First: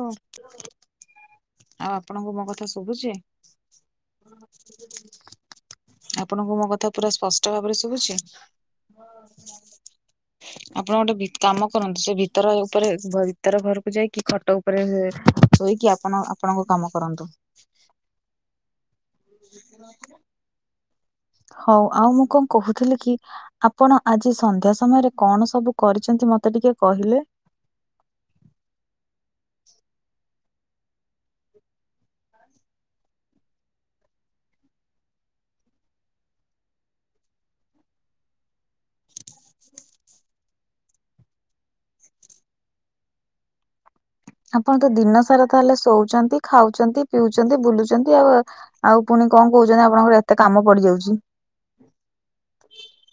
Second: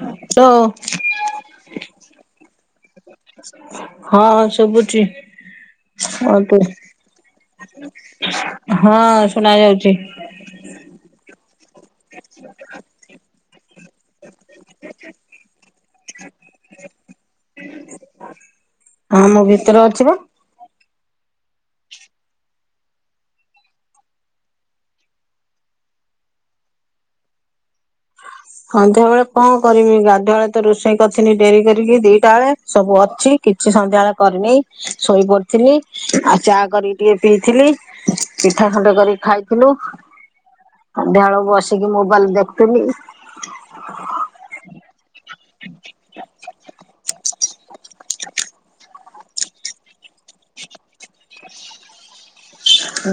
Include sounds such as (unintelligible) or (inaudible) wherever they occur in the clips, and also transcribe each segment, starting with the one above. ଆଉ ହ୍ୟାଲୋ ଆପଣଙ୍କୁ ମୋ କଥା ଶୁବୁଚି? ହଁ ହଁ ସବୁ ଠିକ। ହଁ ଆପଣଙ୍କୁ ତୁ ମୋ କଥା ପୁରା ସ୍ପଷ୍ଟ ଭାବରେ ଶୁଭୁଛି ହଁ ଶୁନା ଯାଉଚି। ଆପଣ ଗୋଟେ ଭି କାମ କରନ୍ତୁ ସେ ଭିତର ଏ ଉପରେ ଭିତର ଘରକୁ ଯାଇକି ଖଟ ଉପରେ ଶୋଇକି ଆପଣ ଆପଣଙ୍କ କାମ କରନ୍ତୁ। ହଁ ମୁଁ ଭିତରେ ଅଛି ବା। ହଉ ଆଉ ମୁଁ କଣ କହୁଥିଲି କି। ଆପଣ ଆଜି ସନ୍ଧ୍ୟା ସମୟରେ କଣ ସବୁ କରିଛନ୍ତି ମତେ ଟିକେ କହିଲେ? ସଂଧ୍ୟା ବେଳେ କଣ କରିବି ଗାଧୁଆ ତ ରୋଷେଇ କରିଥିଲି ଡେରି କରିକି ଦିଟା ବେଳେ ସବୁ ଅଛି କିଛି ସନ୍ଧ୍ୟା ବଳେ କରିନି ଶୋଇପଡିଥିଲି। ଆ ଚା କରିକି ଟିକେ ପିଇଥିଲି ପିଠା ଖଣ୍ଡେ କରିକି ଖାଇଥିଲୁ। ସଂଧ୍ୟା ବେଳକୁ ବସିକି ମୋବାଇଲ ଦେଖଥିଲି। ଆପଣ ତ ଦିନ ସାରା ତାହେଲେ ଶୋଉଚନ୍ତି ଖାଉଚନ୍ତି ପିଉ ଚନ୍ତି ବୁଲୁଚନ୍ତି ଆଉ ଆଉ ପୁଣି କଣ କହୁଛନ୍ତି ଆପଣଙ୍କର ଏତେ କାମ ପଡିଯାଉଛି।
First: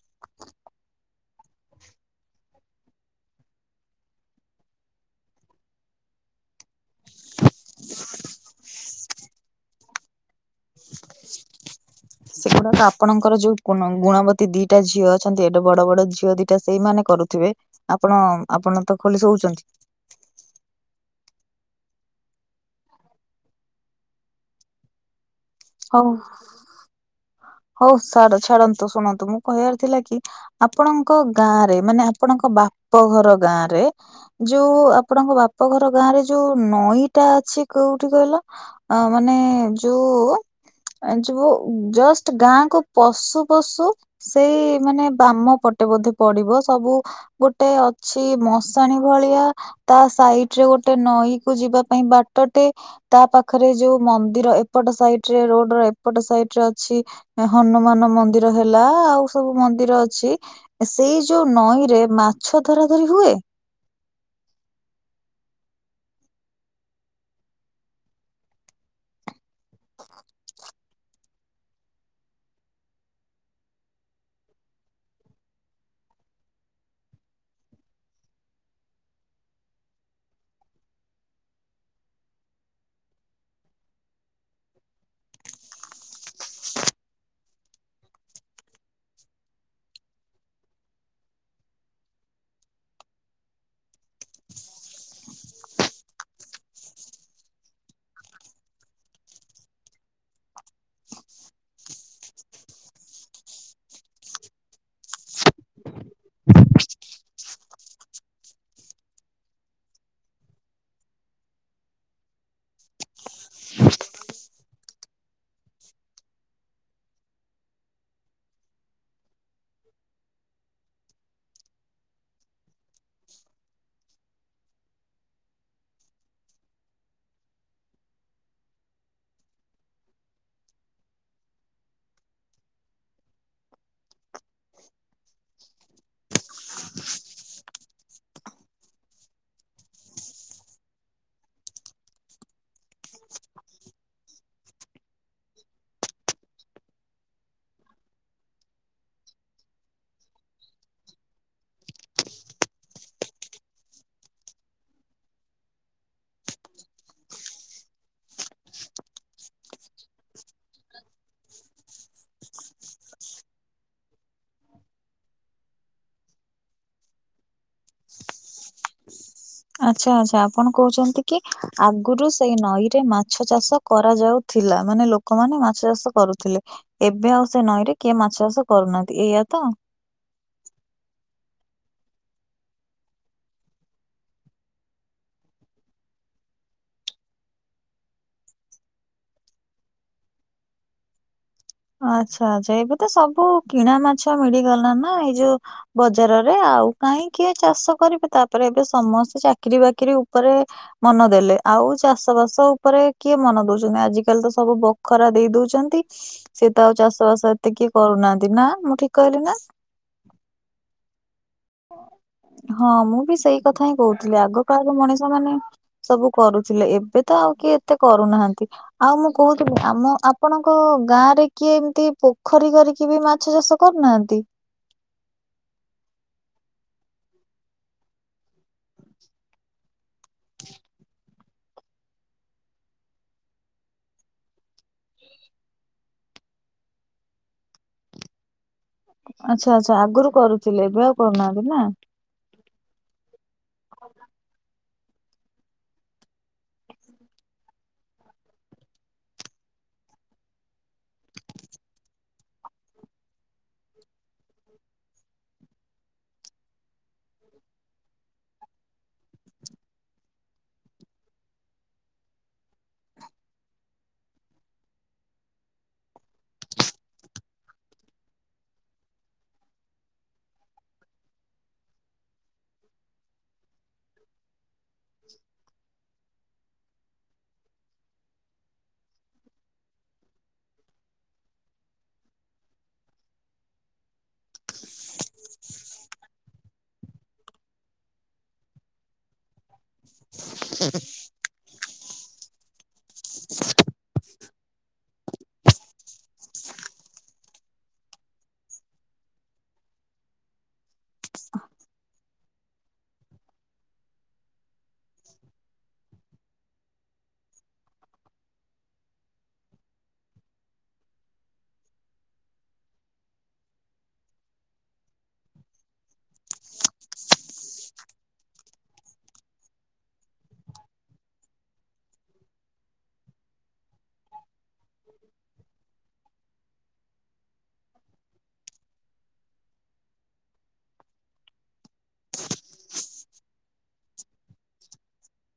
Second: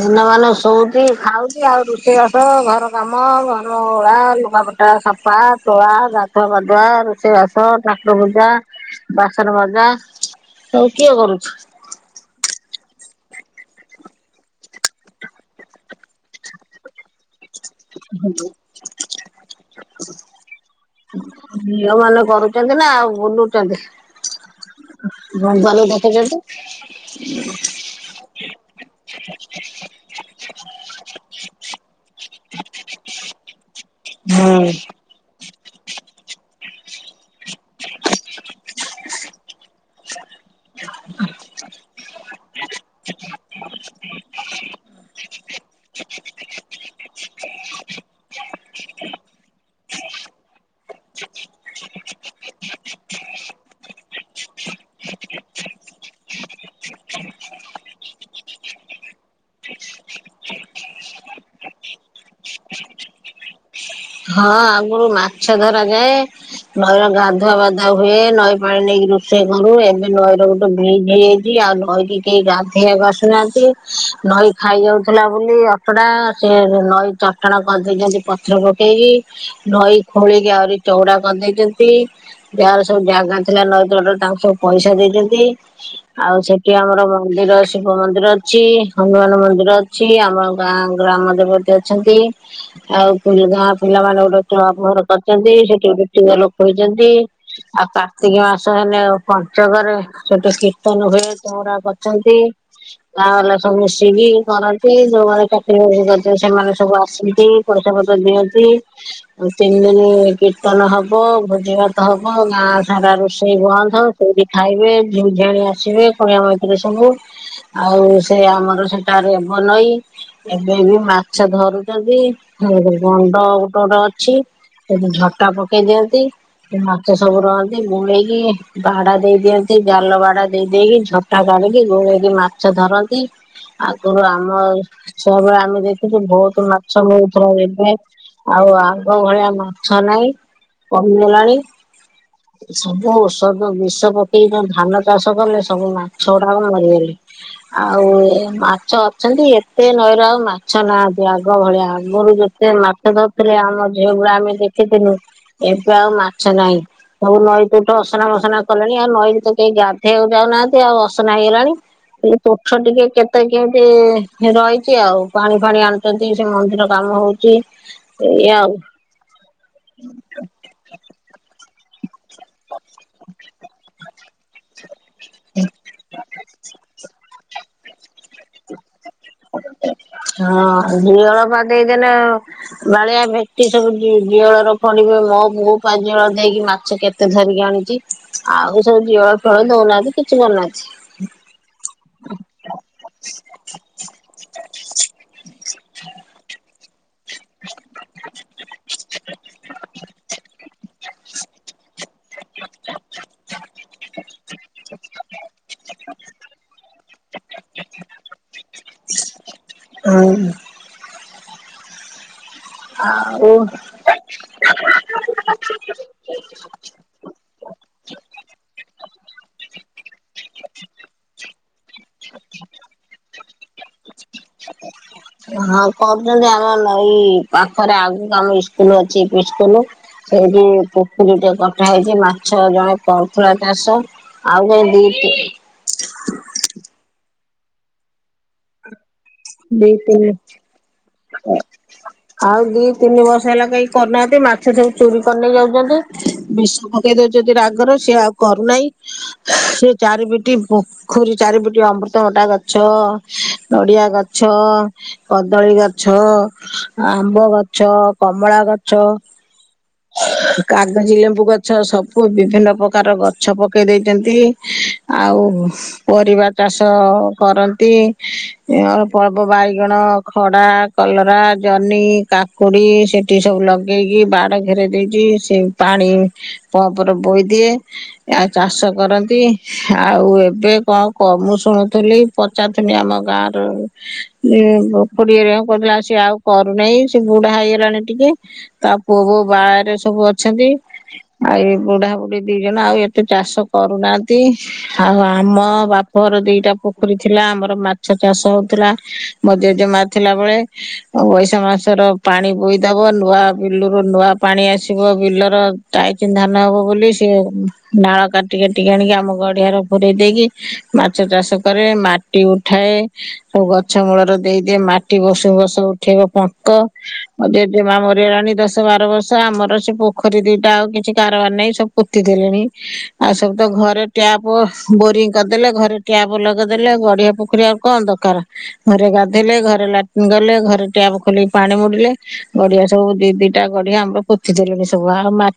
ଦିନମାନ ଶୋଉଚି ଖାଉଚି ଆଉ ରୋଷେଇ ବାସ ଘର କାମ ଘର ଓଳା ଲୁଗାପ ଟା ସଫା ତୋଳା ଗାଧୁଆ ପାଧୁଆ ରୋଷେଇ ବାସ ଠାକୁର ପୂଜା। ବାସନ ମଜା ସବୁ କିଏ କରୁଛି? ସେଗୁଡାକ ଆପଣଙ୍କର ଯୋଉ ଗୁନ ଗୁଣବତୀ ଦିଟା ଝିଅ ଅଛନ୍ତି ଏଡେ ବଡ ବଡ ଝିଅ ଦିଟା ସେଇମାନେ କରୁଥିବେ। ଆପଣ ଆପଣ ତ ଖୋଲି ଶୋଉଚନ୍ତି। (inaudible) ଝିଅ ମାନେ କରୁଚନ୍ତି ନା ଆଉ ବୁଲୁଚନ୍ତି। ହଉ (unintelligible) ହଉ ଛାଡ ଛାଡନ୍ତୁ ଶୁଣନ୍ତୁ ମୁଁ କହିବାର ଥିଲା କି। ଆପଣଙ୍କ ଗାଁରେ ମାନେ ଆପଣଙ୍କ ବାପ ଘର ଗାଁରେ ହୁଁ। ଯୋଉ ଆ ଆପଣଙ୍କ ବାପ ଘର ଗାଁ ରେ ଯୋଉ ନଈଟା ଅଛି କୋଉଠି କହିଲ? ଅ ମାନେ ଯୁ ଅ ଯୁ ଜଷ୍ ଟ ଗାଁ କୁ ପଶୁ ପଶୁ ସେଇ ମାନେ ବାମ ପଟେ ବୋଧେ ପଡିବ ସବୁ। ଗୋଟେ ଅଛି ମଶାଣୀ ଭଳିଆ। ତା ସାଇଟ ରେ ଗୋଟେ ନଈ କୁ ଯିବା ପାଇଁ ବାଟଟେ। ତା ପାଖରେ ଯୋଉ ମନ୍ଦିର ଏପଟ ସାଇଟ୍ ରେ ରୋଡ୍ ର ଏପଟ ସାଇଟ୍ ରେ ଅଛି। ହନୁମାନ ମନ୍ଦିର ହେଲା ଆଉ ସବୁ ମନ୍ଦିର ଅଛି। ସେଇ ଯୋଉ ନଈ ରେ ମାଛ ଧରା ଧରି ହୁଏ? ହଁ ଆଗୁରୁ ମାଛ ଧରା ଯାଏ। ନଈର ଗାଧୁଆବାଧୁଆ ହୁଏ ନଈ ପାଣି ନେଇକି ରୋଷେଇ କରୁ ଏବେ ନଈରେ ଗୋଟେ। (unintelligible) ଆଉ ନଈକି କେଇ ଗାଧେଇବାକୁ ଆସୁନାହାନ୍ତି। ନଈ ଖାଇ ଯାଉଥିଲା ବୋଲି ଅ (unintelligible) ସେ ନଈ ଚଟାଣ କରିଦେଇଚନ୍ତି ପଛକୁ। କେହି ନଈ ଖୋଳିକି ଆହୁରି ଚଉଡା କରଦେଇଚନ୍ତି। ଯାହାର ସବୁ ଜାଗା ଥିଲା ନଈ ତୁଟରେ ତାଙ୍କୁ ସବୁ ପଇସା ଦେଇଚନ୍ତି। ଆଉ ସେଠି ଆମର ମନ୍ଦିର ଶିବ ମନ୍ଦିର ଅଛି, ହନୁମାନ ମନ୍ଦିର ଅ ଅଛି। ଆମ ଗାଁ ଗ୍ରାମ ଦେବତୀ ଅଛନ୍ତି। ଆଉ କୁଲ ଗାଁ ପିଲାମାନେ ଗୋଟେ (unintelligible) କରିଚନ୍ତି। ସେଠି (unintelligible) ଲୋକ ହେଇଚନ୍ତି। ଆଉ କାର୍ତ୍ତିକି ମାସ ହେଲେ, ପଞ୍ଚକରେ ସେଟେ କୀର୍ତ୍ତନ ହୁଏ ଚଉଁରା କରିଛନ୍ତି। ଗାଁ ବାଲା ସବୁ ମିଶିକି କରନ୍ତି। ଯୋଉମାନେ ଚାକିରି ବାକିରି କରଚନ୍ତି, ସେମାନେ ସବୁ ଆସନ୍ତି। ପଇସା ପତ୍ର ଦିଅନ୍ତି। ଆଉ ତିନି ଦିନି କୀର୍ତ୍ତନ ହବ, ଭୋଜି ଭାତ ହବ, ଗାଁ ସାରା ରୋଷେଇ ବନ୍ଦ ହଉ ସେଇଠି ଖାଇବେ, ଝିଅଝିଆଣି ଆସିବେ, କଣିଆ ମାଇପିଲେ ସବୁ। ଆଉ ସେ ଆମର ସେଟା ରେ ବ ନଈ ଏବେ ବି ମାଛ ଧରୁଚନ୍ତି। ହୁଁ ଉଁ ଉଁ ଗଣ୍ଡ ଗୋଟେ ଗୋଟେ ଅଛି। ସେଠି ଝଟା ପକେଇଦିଅନ୍ତି। (unintelligible) ମାଛ ସବୁ ରହନ୍ତି। ବୁଳେଇକି ବାହାଡା ଦେଇଦିଅନ୍ତି। ଜାଲ ବାଡା ଦେଇ ଦେଇକି ଝ (unintelligible) ଗୋଳେଇକି ମାଛ ଧରନ୍ତି। ଆଗରୁ ଆମ ଛୁଆବେଳେ ଆମେ ଦେଖୁଚୁ ବହୁତ୍ ମାଛ (unintelligible) ହୁଏ। ଆଉ ଆଗ ଭଳିଆ ମାଛ ନାଇଁ, କମିଗଲାଣି। ସବୁ ଔଷଧ ବିଷ ପକେଇ ଯଉ ଧାନ ଚାଷ କଲେ ସବୁ ମାଛ ଗୁଡା ମରିଗଲେ। ଆଉ ଏ ମାଛ ଅଛନ୍ତି। ଏତେ ନଈର ଆଉ ମାଛ ନାହାନ୍ତି ଆଗ ଭଳିଆ ଆଗରୁ ଯେ ସେ ମାଛ ଧଉଥିଲେ ଆମ ଝିଅଗୁଡା ଆମେ ଦେଖିଥିନୁ। ଏବେ ଆଉ ମାଛ ନାହିଁ। ସବୁ ନଈ ତୁଠ ଅସନାମସନା କଲେଣି ଆଉ ନଈରେ ତ କେହି ଗାଧେଇବାକୁ ଯାଉନାହାନ୍ତି ଆଉ ଅସନା ହେଇଗଲାଣି। ଏଇ ତୁଠ ଟିକେ କେତେ କେମିତି ରହିଚି ଆଉ ପାଣିଫାଣି ଆଣ୍ ଚନ୍ତି, ସେ ମନ୍ଦିର କାମ ହଉଚି ଏଇଆ ଆଉ। ଆଚ୍ଛା ଆଚ୍ଛା, ଆପଣ କହୁଚନ୍ତି କି ଆଗରୁ ସେଇ ନଈରେ ମାଛ ଚାଷ କରାଯାଉଥିଲା। ମାନେ ଲୋକମାନେ ମାଛ ଚାଷ କରୁଥିଲେ ଏବେ ଆଉ ସେ ନଈରେ କିଏ ମାଛ ଚାଷ କରୁନାହାନ୍ତି, ଏଇଆ ତ। ହଁ। (unintelligible) ବାଳିଆ, ଭେଟି ସବୁ ଜ ଜିଅଳର ଫଡିବେ ମୋ ପୁଅ ପାଞ୍ଜଳ ଦେଇକି ମାଛ କେତେ ଧରିକି ଆଣିଚି। ଆଉ ସବୁ ଜିଅଳଫିଅଳ ଦଉନାହାନ୍ତି କିଛି କରୁନାହାନ୍ତି। ଆଚ୍ଛା ଆଚ୍ଛା। ଏବେ ତ ସବୁ କିଣା ମାଛ ମିଳିଗଲା ନା ଏଇ ଯୋଉ ବଜାରରେ ଆଉ କାହିଁ କିଏ ଚାଷ କରିବେ? ତାପରେ ଏବେ ସମସ୍ତେ ଚାକିରୀବାକିରି ଉପରେ ମନ ଦେଲେ ଆଉ ଚାଷ୍ ଷ ବାସ ଉପରେ କିଏ ମନ ଦଉଚନ୍ତି? ଆଜିକାଲି ତ ସବୁ ବଖରା ଦେଇଦଉଚନ୍ତି। ସେ ତ ଆଉ ଚାଷବାସ ଏତେ କିଏ କରୁନାହାନ୍ତି। ନା ମୁଁ ଠିକ୍ କହିଲି ନା? ହୁଁ। ହଁ ମୁଁ ବି ଆଉ ସେଇ କଥା ହିଁ କହୁଥିଲି। ଆଗ କାଳର ମଣିଷ ମାନେ ସବୁ କରୁଥିଲେ। ଏବେ ତ ଆଉ କିଏ ଏତେ କରୁନାହାନ୍ତି। ଆଉ ମୁଁ କହୁଥିଲି ଆମ ଆପ୍ ଆପଣଙ୍କ ଗାଁରେ କିଏ ଏମିତି ପୋଖରୀ କରିକି ବି ମାଛ ଚାଷ କରିନାହାନ୍ତି? ହଁ କରୁଚନ୍ତି ଆମ ନଈ ପାଖରେ ଆଗକୁ ଆମ ଇସ୍କୁଲୁ ଅଛି ଇସ୍କୁଲୁ ସେଇଠି ପୋଖରୀ ଟେ କଟା ହେଇଚି ମାଛ ଜଣେ କରୁଥୁଲା ଚାଷ। ଆଉ କାଇଁ ଦି ତି ଆଚ୍ଛା ଦି ଆଚ୍ଛା ଆଗରୁ ତିନି କରୁଥିଲେ ଏବେ ଆଉ କରୁନାହାନ୍ତି ନା। ଆଉ ଦି ତିନି ବର୍ଷ ହେଲା କେଇ କରୁନାହାନ୍ତି, ମାଛ ସବୁ ଚୋରି କରିନେଇ ଯାଉଚନ୍ତି। ବିଷ୍ ଶ ପକେଇ ଦଉଚନ୍ତି ରାଗରେ, ସିଏ ଆଉ କରୁନାଇଁ। ସେ ଚାରିପିଟି ପୋ ଖରୀ ଚାରିପଟେ ଅମୃତ ଭଣ୍ଡା ଗଛ, ନଡିଆ ଗଛ କଦଳୀ ଗଛ, ଆମ୍ବ ଗଛ, କମଳା ଗଛ କାଗଜି ଲେମ୍ବୁ ଗଛ ସବୁ ବିଭିନ୍ନ ପ୍ରକାର ଗଛ ପକେଇ ଦେଇଛନ୍ତି। ଆଉ ପରିବା ଚାଷ କରନ୍ତି। ଆ ସବୁ ବାଇଗଣ, ଖଡ଼ା, କଲରା, ଜହ୍ନି, କାକୁଡି ସେ ତିକି ସବୁ ଲଗେଇକି ବାଡ ଘେରେଇ ଦେଇଚି, ସେ ପାଣି ପମ୍ପରେ ବୋହି ଦିଏ। ଆଉ ଚାଷ କରନ୍ତି, ଆଉ ଏବେ କଣ କ ମୁଁ ଶୁଣୁଥିଲି ପଚାରୁଥିନି ଆମ ଗାଁରୁ ଏ ଖୁଡି ହେରାଙ୍କୁ କହୁଥିଲା ସେ ଆଉ କରୁ ନାହିଁ, ସେ ବୁଢା ହେଇଗଲାଣି ଟିକେ। ତା ପୁଅ ବୋହୂ ବାହାରେ ସବୁ ଅଛନ୍ତି। ଆଉ ଏ ବୁଢାବୁଢୀ ଦି ଜଣ ଆଉ ଏତେ ଚାଷ କରୁନାହାନ୍ତି। ଆଉ ଆମ ବାପଘର ଦିଟା ପୋଖରୀ ଥିଲା, ଆମର ମାଛ ଚାଷ ହଉ ଥିଲା, ମୋ ଜେଜେମା ଥିଲା ବେଳେ ଆଉ ବୈଶାଖ ମାସର ପାଣି ବୋଇ ଦବ, ନୂଆ ବିଲର ନୂଆ ପାଣି ଆସିବ ବିଲର ଟାଇଚି ଧାନ ହବ ବୋଲି ସେ ନାଳ କାଟିି କାଟିକି ଆଣିକି, ଆମ ଗଡିଆରେ ପୁରେଇ ଦେଇକି ମାଛ ଚାଷ କରେ, ମାଟି ଉଠାଏ। ସବୁ ଗଛ ମୂଳରେ ଦେଇଦିଏ, ମାଟି ବର୍ଷକୁ ବର୍ଷ ଉଠେଇବ ପଙ୍କ। ମୋ ଜେଜେମା ମରିଗଲାଣି ଦଶ ବାର ବର୍ଷ, ଆମର ସେ ପୋଖରୀ ଦିଟା ଆଉ କିଛି କାରବାର ନାହିଁ ସବୁ ପୋତି ଦେଲେଣି, ଆଉ ସବୁ ତ ଘରେ ଟ୍ୟାପ ବୋରିଂ କରିଦେଲେ। ଘରେ ଟ୍ୟାପ୍ ଲଗେଇଦେଲେ, ଆଉ ଗଡିିଆ ପୋଖରୀ ଆଉ କଣ ଦରକାର? ଘରେ ଗାଧୋଇଲେ, ଘରେ ଲାଟିନ୍ ଗଲେ, ଘରେ ଟ୍ୟାପ୍ ଖୋଲିକି ପାଣି ମୋଡିଲେ, ଗଡିଆ ସବୁ ଦି ଦିଟା ଗଡିଆ ଆମର ପୋତି ଦେଲେଣି ସବୁ। ଆଉ ମାଛ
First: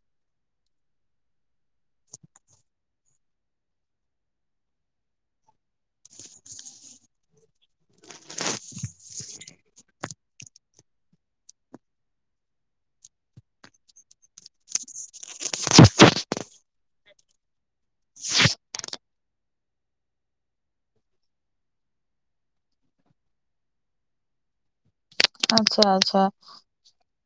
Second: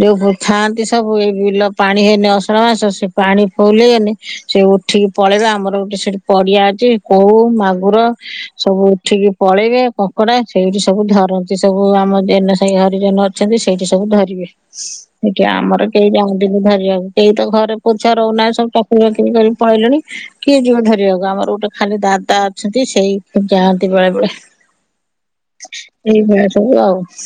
ଯୋଉ ଥାନ୍ତି ସବୁ, ଏଇ ବିଲ ପାଣି ହେଇନି ଅସାଢ ମାସ ସେ ପାଣି ଫୁଲୁ ହେଇଗନେ, ସେ ଉଠିକି ପଳେଇବେ। ଆମର ଗୋଟେ ସେଠି ପଡିଆ ଅ ଛି କଉ, ମାଗୁର ସବୁ ଉଠିକି ପଳେଇବେ, କଙ୍କଡା ସେଇଠି ସବୁ ଧରନ୍ତି ସବୁ ଆମ ଯେନା ସାହି ହରିଜନ ଅଛନ୍ତି ସେଇଠି ସବୁ ଧରିବେ, ଏଇଠିଆମର କେହି ଯାଆନ୍ତିନି ଧରିଆକୁ। କେଇ ତ ଘରେ ପୁଅ ଛୁଆ ରହୁନାହାନ୍ତି, ସବୁ ଚାକିରି ବାକିରି କରି ପଳେଇଲେଣି। କିଏ ଯିବ ଧରିବାକୁ? ଆମର ଗୋଟେ ଖାଲି ଦାଦା ଅଛନ୍ତି, ସେଇ ଯାଆନ୍ତି ବେଳେବେଳେ। ଆଚ୍ଛା ଆଚ୍ଛା ସବୁ ଆଉ।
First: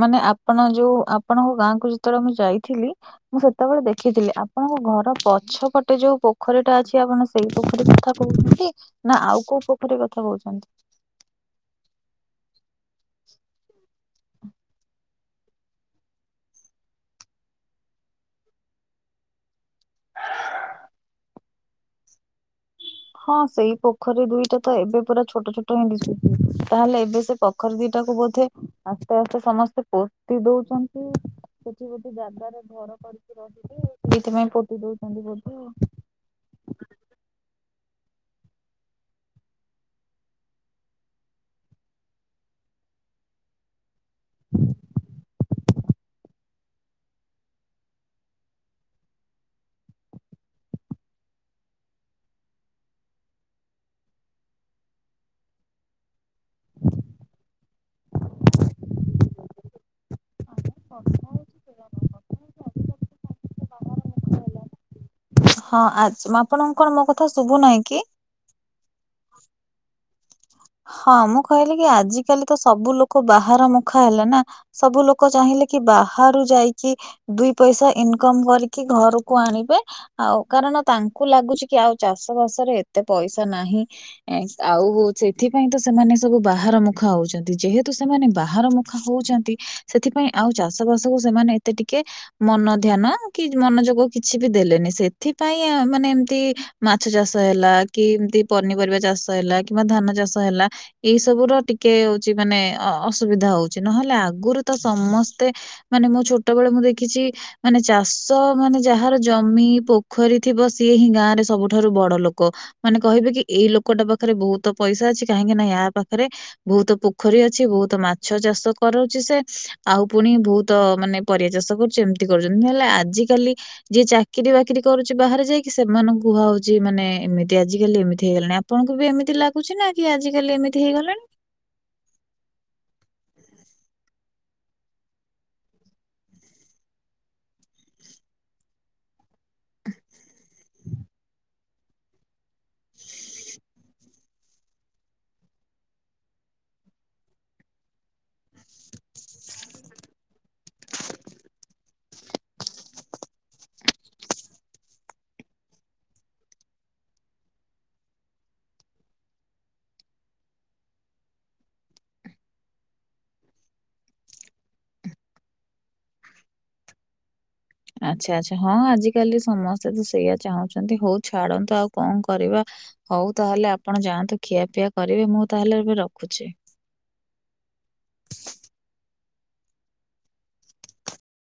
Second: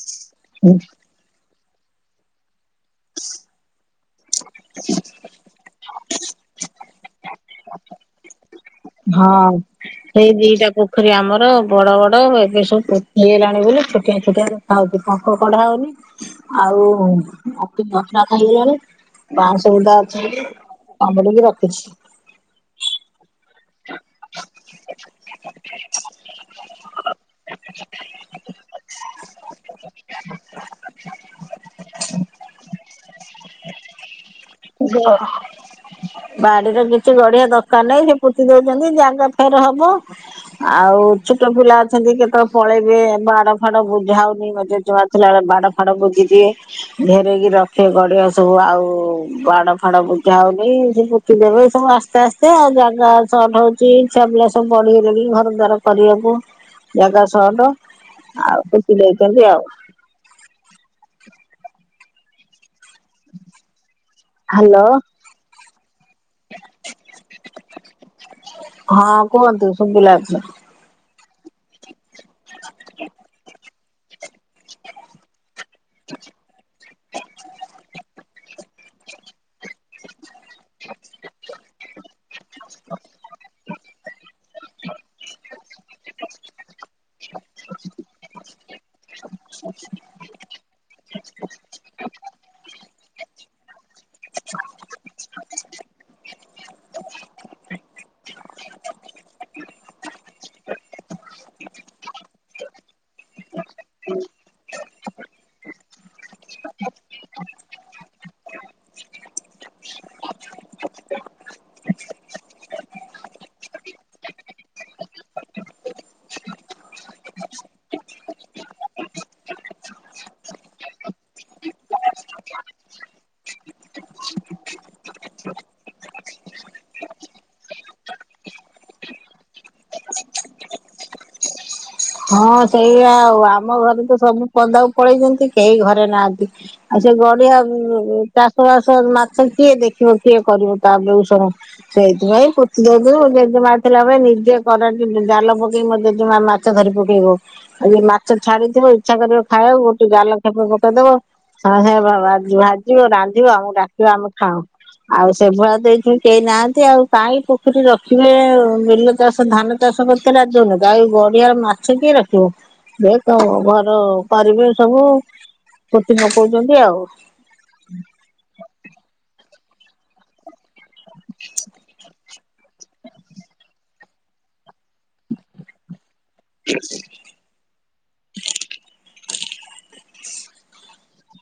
ମାନେ ଆପଣ ଯୋଉ ଆ ଆପଣଙ୍କ ଗାଁକୁ ଯେତେବେଳେ ମୁଁ ଯାଇଥିଲି, ମୁଁ ସେତେବେଳେ ଦେଖିଥିଲି ଆପଣଙ୍କ ଘର ପଛ ପଟେ ଯୋଉ ପୋଖରୀଟା ଅଛି, ଆପଣ ସେଇ ପୋଖରୀ କଥା କହୁଛନ୍ତି? ନା ହଁ ଆଉ କୋଉ ପୋଖରୀ କଥା ସେଇ କହୁଛନ୍ତି? ଦିଟା ପୋ ଖରୀ ଆମର ବଡ ବଡ। ଏବେ ସବୁ ପୋତି ହେଇଗଲାଣି ବୋଲି, ଛୋଟିଆ ଛୋଟିଆ ଦେଖା ହଉଛି ପଙ୍କ କଢା ହଉନି। ଆଉ ମାଟି (unintelligible) ଖାଇଗଲା ବାଉଁଶବୁଦା ଅଛି ବୋଲି, କାମୁଡିକି ରଖିଛି। ହଁ ସେଇ ପୋଖରୀ ଦୁଇଟା ତ ଏବେ ପୁରା ଛୋଟ ଛୋଟ ହିଁ ଦିଶୁଛି, ତାହେଲେ ଏବେ ସେ ପୋଖରୀ ଦିଇଟାକୁ ବୋଧେ ଆସ୍ତେ ଆସ୍ତେ ସମସ୍ତେ ପୋତି ଦଉଛନ୍ତି, କିଛି କିଛି ଜାଗାରେ ଘର କରି (unintelligible) ସେଥିପାଇଁ ପୋତି ଦଉଛନ୍ତି ବୋଧେ ଆଉ। ବାଡିରେ କିଛି ଗଡିଆ ଦରକାର ନାହିଁ, ସେ ପୋତି ଦଉଛନ୍ତି ଜାଗା ଫେର ହବ। ଆଉ ଛୋଟ ପିଲା ଅଛନ୍ତି କେତେବେଳେ ପଳେଇବେ, ବାଡ ଫାଡ ବୁ ଯା ହଉନି, ମୋ ଜେଜେମା ଥିଲା ବେଳେ ବାଡ ଫାଡ ବୁଜିି ଦିଏ। ଘେରେଇକି ରଖେ ଗଡିଆ ସବୁ ଆଉ ବାଡ ଫାଡ ବୁଝା ହଉନି ସେ ପୁତି ଦେବେ ଏ ସବୁ ଆସ୍ତେ ଆସ୍ତେ ଆଉ ଜାଗା ସଟ ହଉଚି। ଚି ଛୁଆପିଲା ସବୁ ବଢିଗଲେଣି ଘର ଦ୍ୱାର କରିବାକୁ। ଜାଗା ସଅଟ ଆଉ ପୁତି ଦେଇଚନ୍ତି ଆଉ। (unintelligible) ହ୍ୟାଲୋ। ହଁ ଆଜ୍ ମା ଆପଣଙ୍କୁ କଣ ମୋ କଥା ଶୁଭୁ ନାହିଁ କି? ହଁ କୁହନ୍ତୁ ଶୁବିଲା ଏଥର। ହଁ ମୁଁ କହିଲି କି ଆଜି କାଲି ତ ସବୁ ଲୋକ ବାହାର ମୁଖା ହେଲେ ନା। ସବୁ ଲୋକ ଚାହିଁଲେ କି ବାହାରୁ ଯାଇକି - - ଦୁଇ ପଇସା ଇନକମ କରିକି ଘରକୁ ଆଣିବେ। ଆଉ କାରଣ ତାଙ୍କୁ ଲାଗୁଛି କି ଆଉ ଚାଷ ବାସରେ ଏତେ ପଇସା ନାହିଁ? ଆଉ ହଉଛ ଏଥିପାଇଁ ତ ସେମାନେ ସବୁ ବାହାର ମୁଖା ହେଉଚନ୍ତି। ଯେହେତୁ ସେମାନେ ବାହାର ମୁଖା ହେଉଚନ୍ତି। ସେଥିପାଇଁ ଆଉ ଚାଷ ବାସ କୁ ସେମାନେ ଏତେ ଟିକେ ମନ ଧ୍ୟାନ- - କି ମନୋଯୋଗ କିଛି ବି ଦେଲେନି ସେଥିପାଇଁ ମାନେ ଏମିତି- - ମାଛ ଚାଷ ହେଲା କି ଏମତି ପନିପରିବା ଚାଷ ହେ- - ହେଲା କିମ୍ବା ଧାନ ଚାଷ ହେଲା ଏଇ ସବୁ ର ଟିକେ ହଉଚି ମାନେ ଅ - - ସୁବିଧା ହଉଚି ନହେଲେ ଆଗରୁ ତ ସମସ୍ତେ ମାନେ ମୁଁ ଛୋଟ ବେଳେ ମୁଁ ଦେଖିଚି - - ମାନେ ଚାଷ ମାନେ ଯାହାର ଜମି ପୋଖରୀ ଥିବ ସିଏ ହିଁ ଗାଁ ରେ ସବୁଠାରୁ ବଡ ଲୋକ ମାନେ କହିବେ କି ଏଇ ଲୋକଟା ପାଖରେ ବହୁତ ପଇସା ଅଛି। କାହିଁକି ନାଇଁ ୟା ପାଖରେ- - ବହୁତ ପୋଖରୀ ଅଛି ବହୁତ ମାଛ ଚାଷ କରାଉଚି। ସେ ଆଉ ପୁଣି ବହୁତ ମାନେ ପରିବା ଚାଷ କରୁଚି। ଏମିତି କରୁଚନ୍ତି ନହେଲେ ଆଜିକାଲି ଯିଏ ଚାକିରି ବାକିରି କରୁଛି ବାହାରେ ଯାଇକି ସେମାନଙ୍କୁ କୁହା ହଉଚି। ମାନେ ଏମିତି ଆଜିକାଲି ଏମିତି ହେଇଗଲାଣି। ଆପଣଙ୍କୁ ବି ଏମିତି ଲାଗୁଛି ନା କି ଆଜିକାଲି ଏମିତି ହେଇଗଲାଣି। ହଁ ସେଇ ଆଉ ଆମ ଘରେ ତ ସବୁ ପଦାକୁ ପଳେଇଚନ୍ତି କେହି ଘରେ ନାହାନ୍ତି। ଆ ସେ ଗଡିଆ ଆଉ ଚାଷ ବାସ- - କିଏ ଦେଖିବ କିଏ କରିବ ତା ବେଗୁ ସଣ ସେଇଥିପାଇଁ- - ଜେଜୁ ଜେଜେମା ଥିଲାବେଳେ ନିଜେ କର ଜାଲ ପକେଇ ମ ଜେଜେମା ମାଛ ଧରି ପକେଇବ। ଆ ମାଛ ଛାଡିଥିବ ଇଚ୍ଛା କରିବ ଖାଇବାକୁ ଗୋଟେ ଜାଲେପ ଗୋଟେ ପକେଇ ଦବ। ସାଙ୍ଗେ ସାଙ୍ଗେ ଭା ଭାଜିବ ରାନ୍ଧିବ ଆମକୁ ଡାକିବା ଆମେ ଖାାଉ। ଆଉ ସେଭଳିଆ ତ ଏଇଠି କେହି ନାହାନ୍ତି ଆଉ କାହିଁ ପୋଖରୀ ରଖିବେ ବିଲ ଚାଷ ଧାନ - - ଚାଷ କରିଥିଲେ ଆଦ୍ୟ ରୁ ଗାଇ ଗ ଏ ମାଛ କି ରଖିବୁ ଏ ଘର କରିବେ ସବୁ- - ପୋତି ପକାଉଚନ୍ତି ଆଉ। ଆଚ୍ଛା ଆଚ୍ଛା ହଁ ଆଜିକାଲି ସମସ୍ତେ ତ ସେଇଆ ଚାହୁଁଚନ୍ତି। ହଉ ଛାଡନ୍ତୁ ଆଉ କଂ କରିବା। ହଉ ତାହେଲେ ଆପଣ ଯାଆନ୍ତୁ ଖିଆପିଆ କରିବେ ମୁଁ ତାହେଲେ ଏବେ ରଖିଚି। (unintelligible)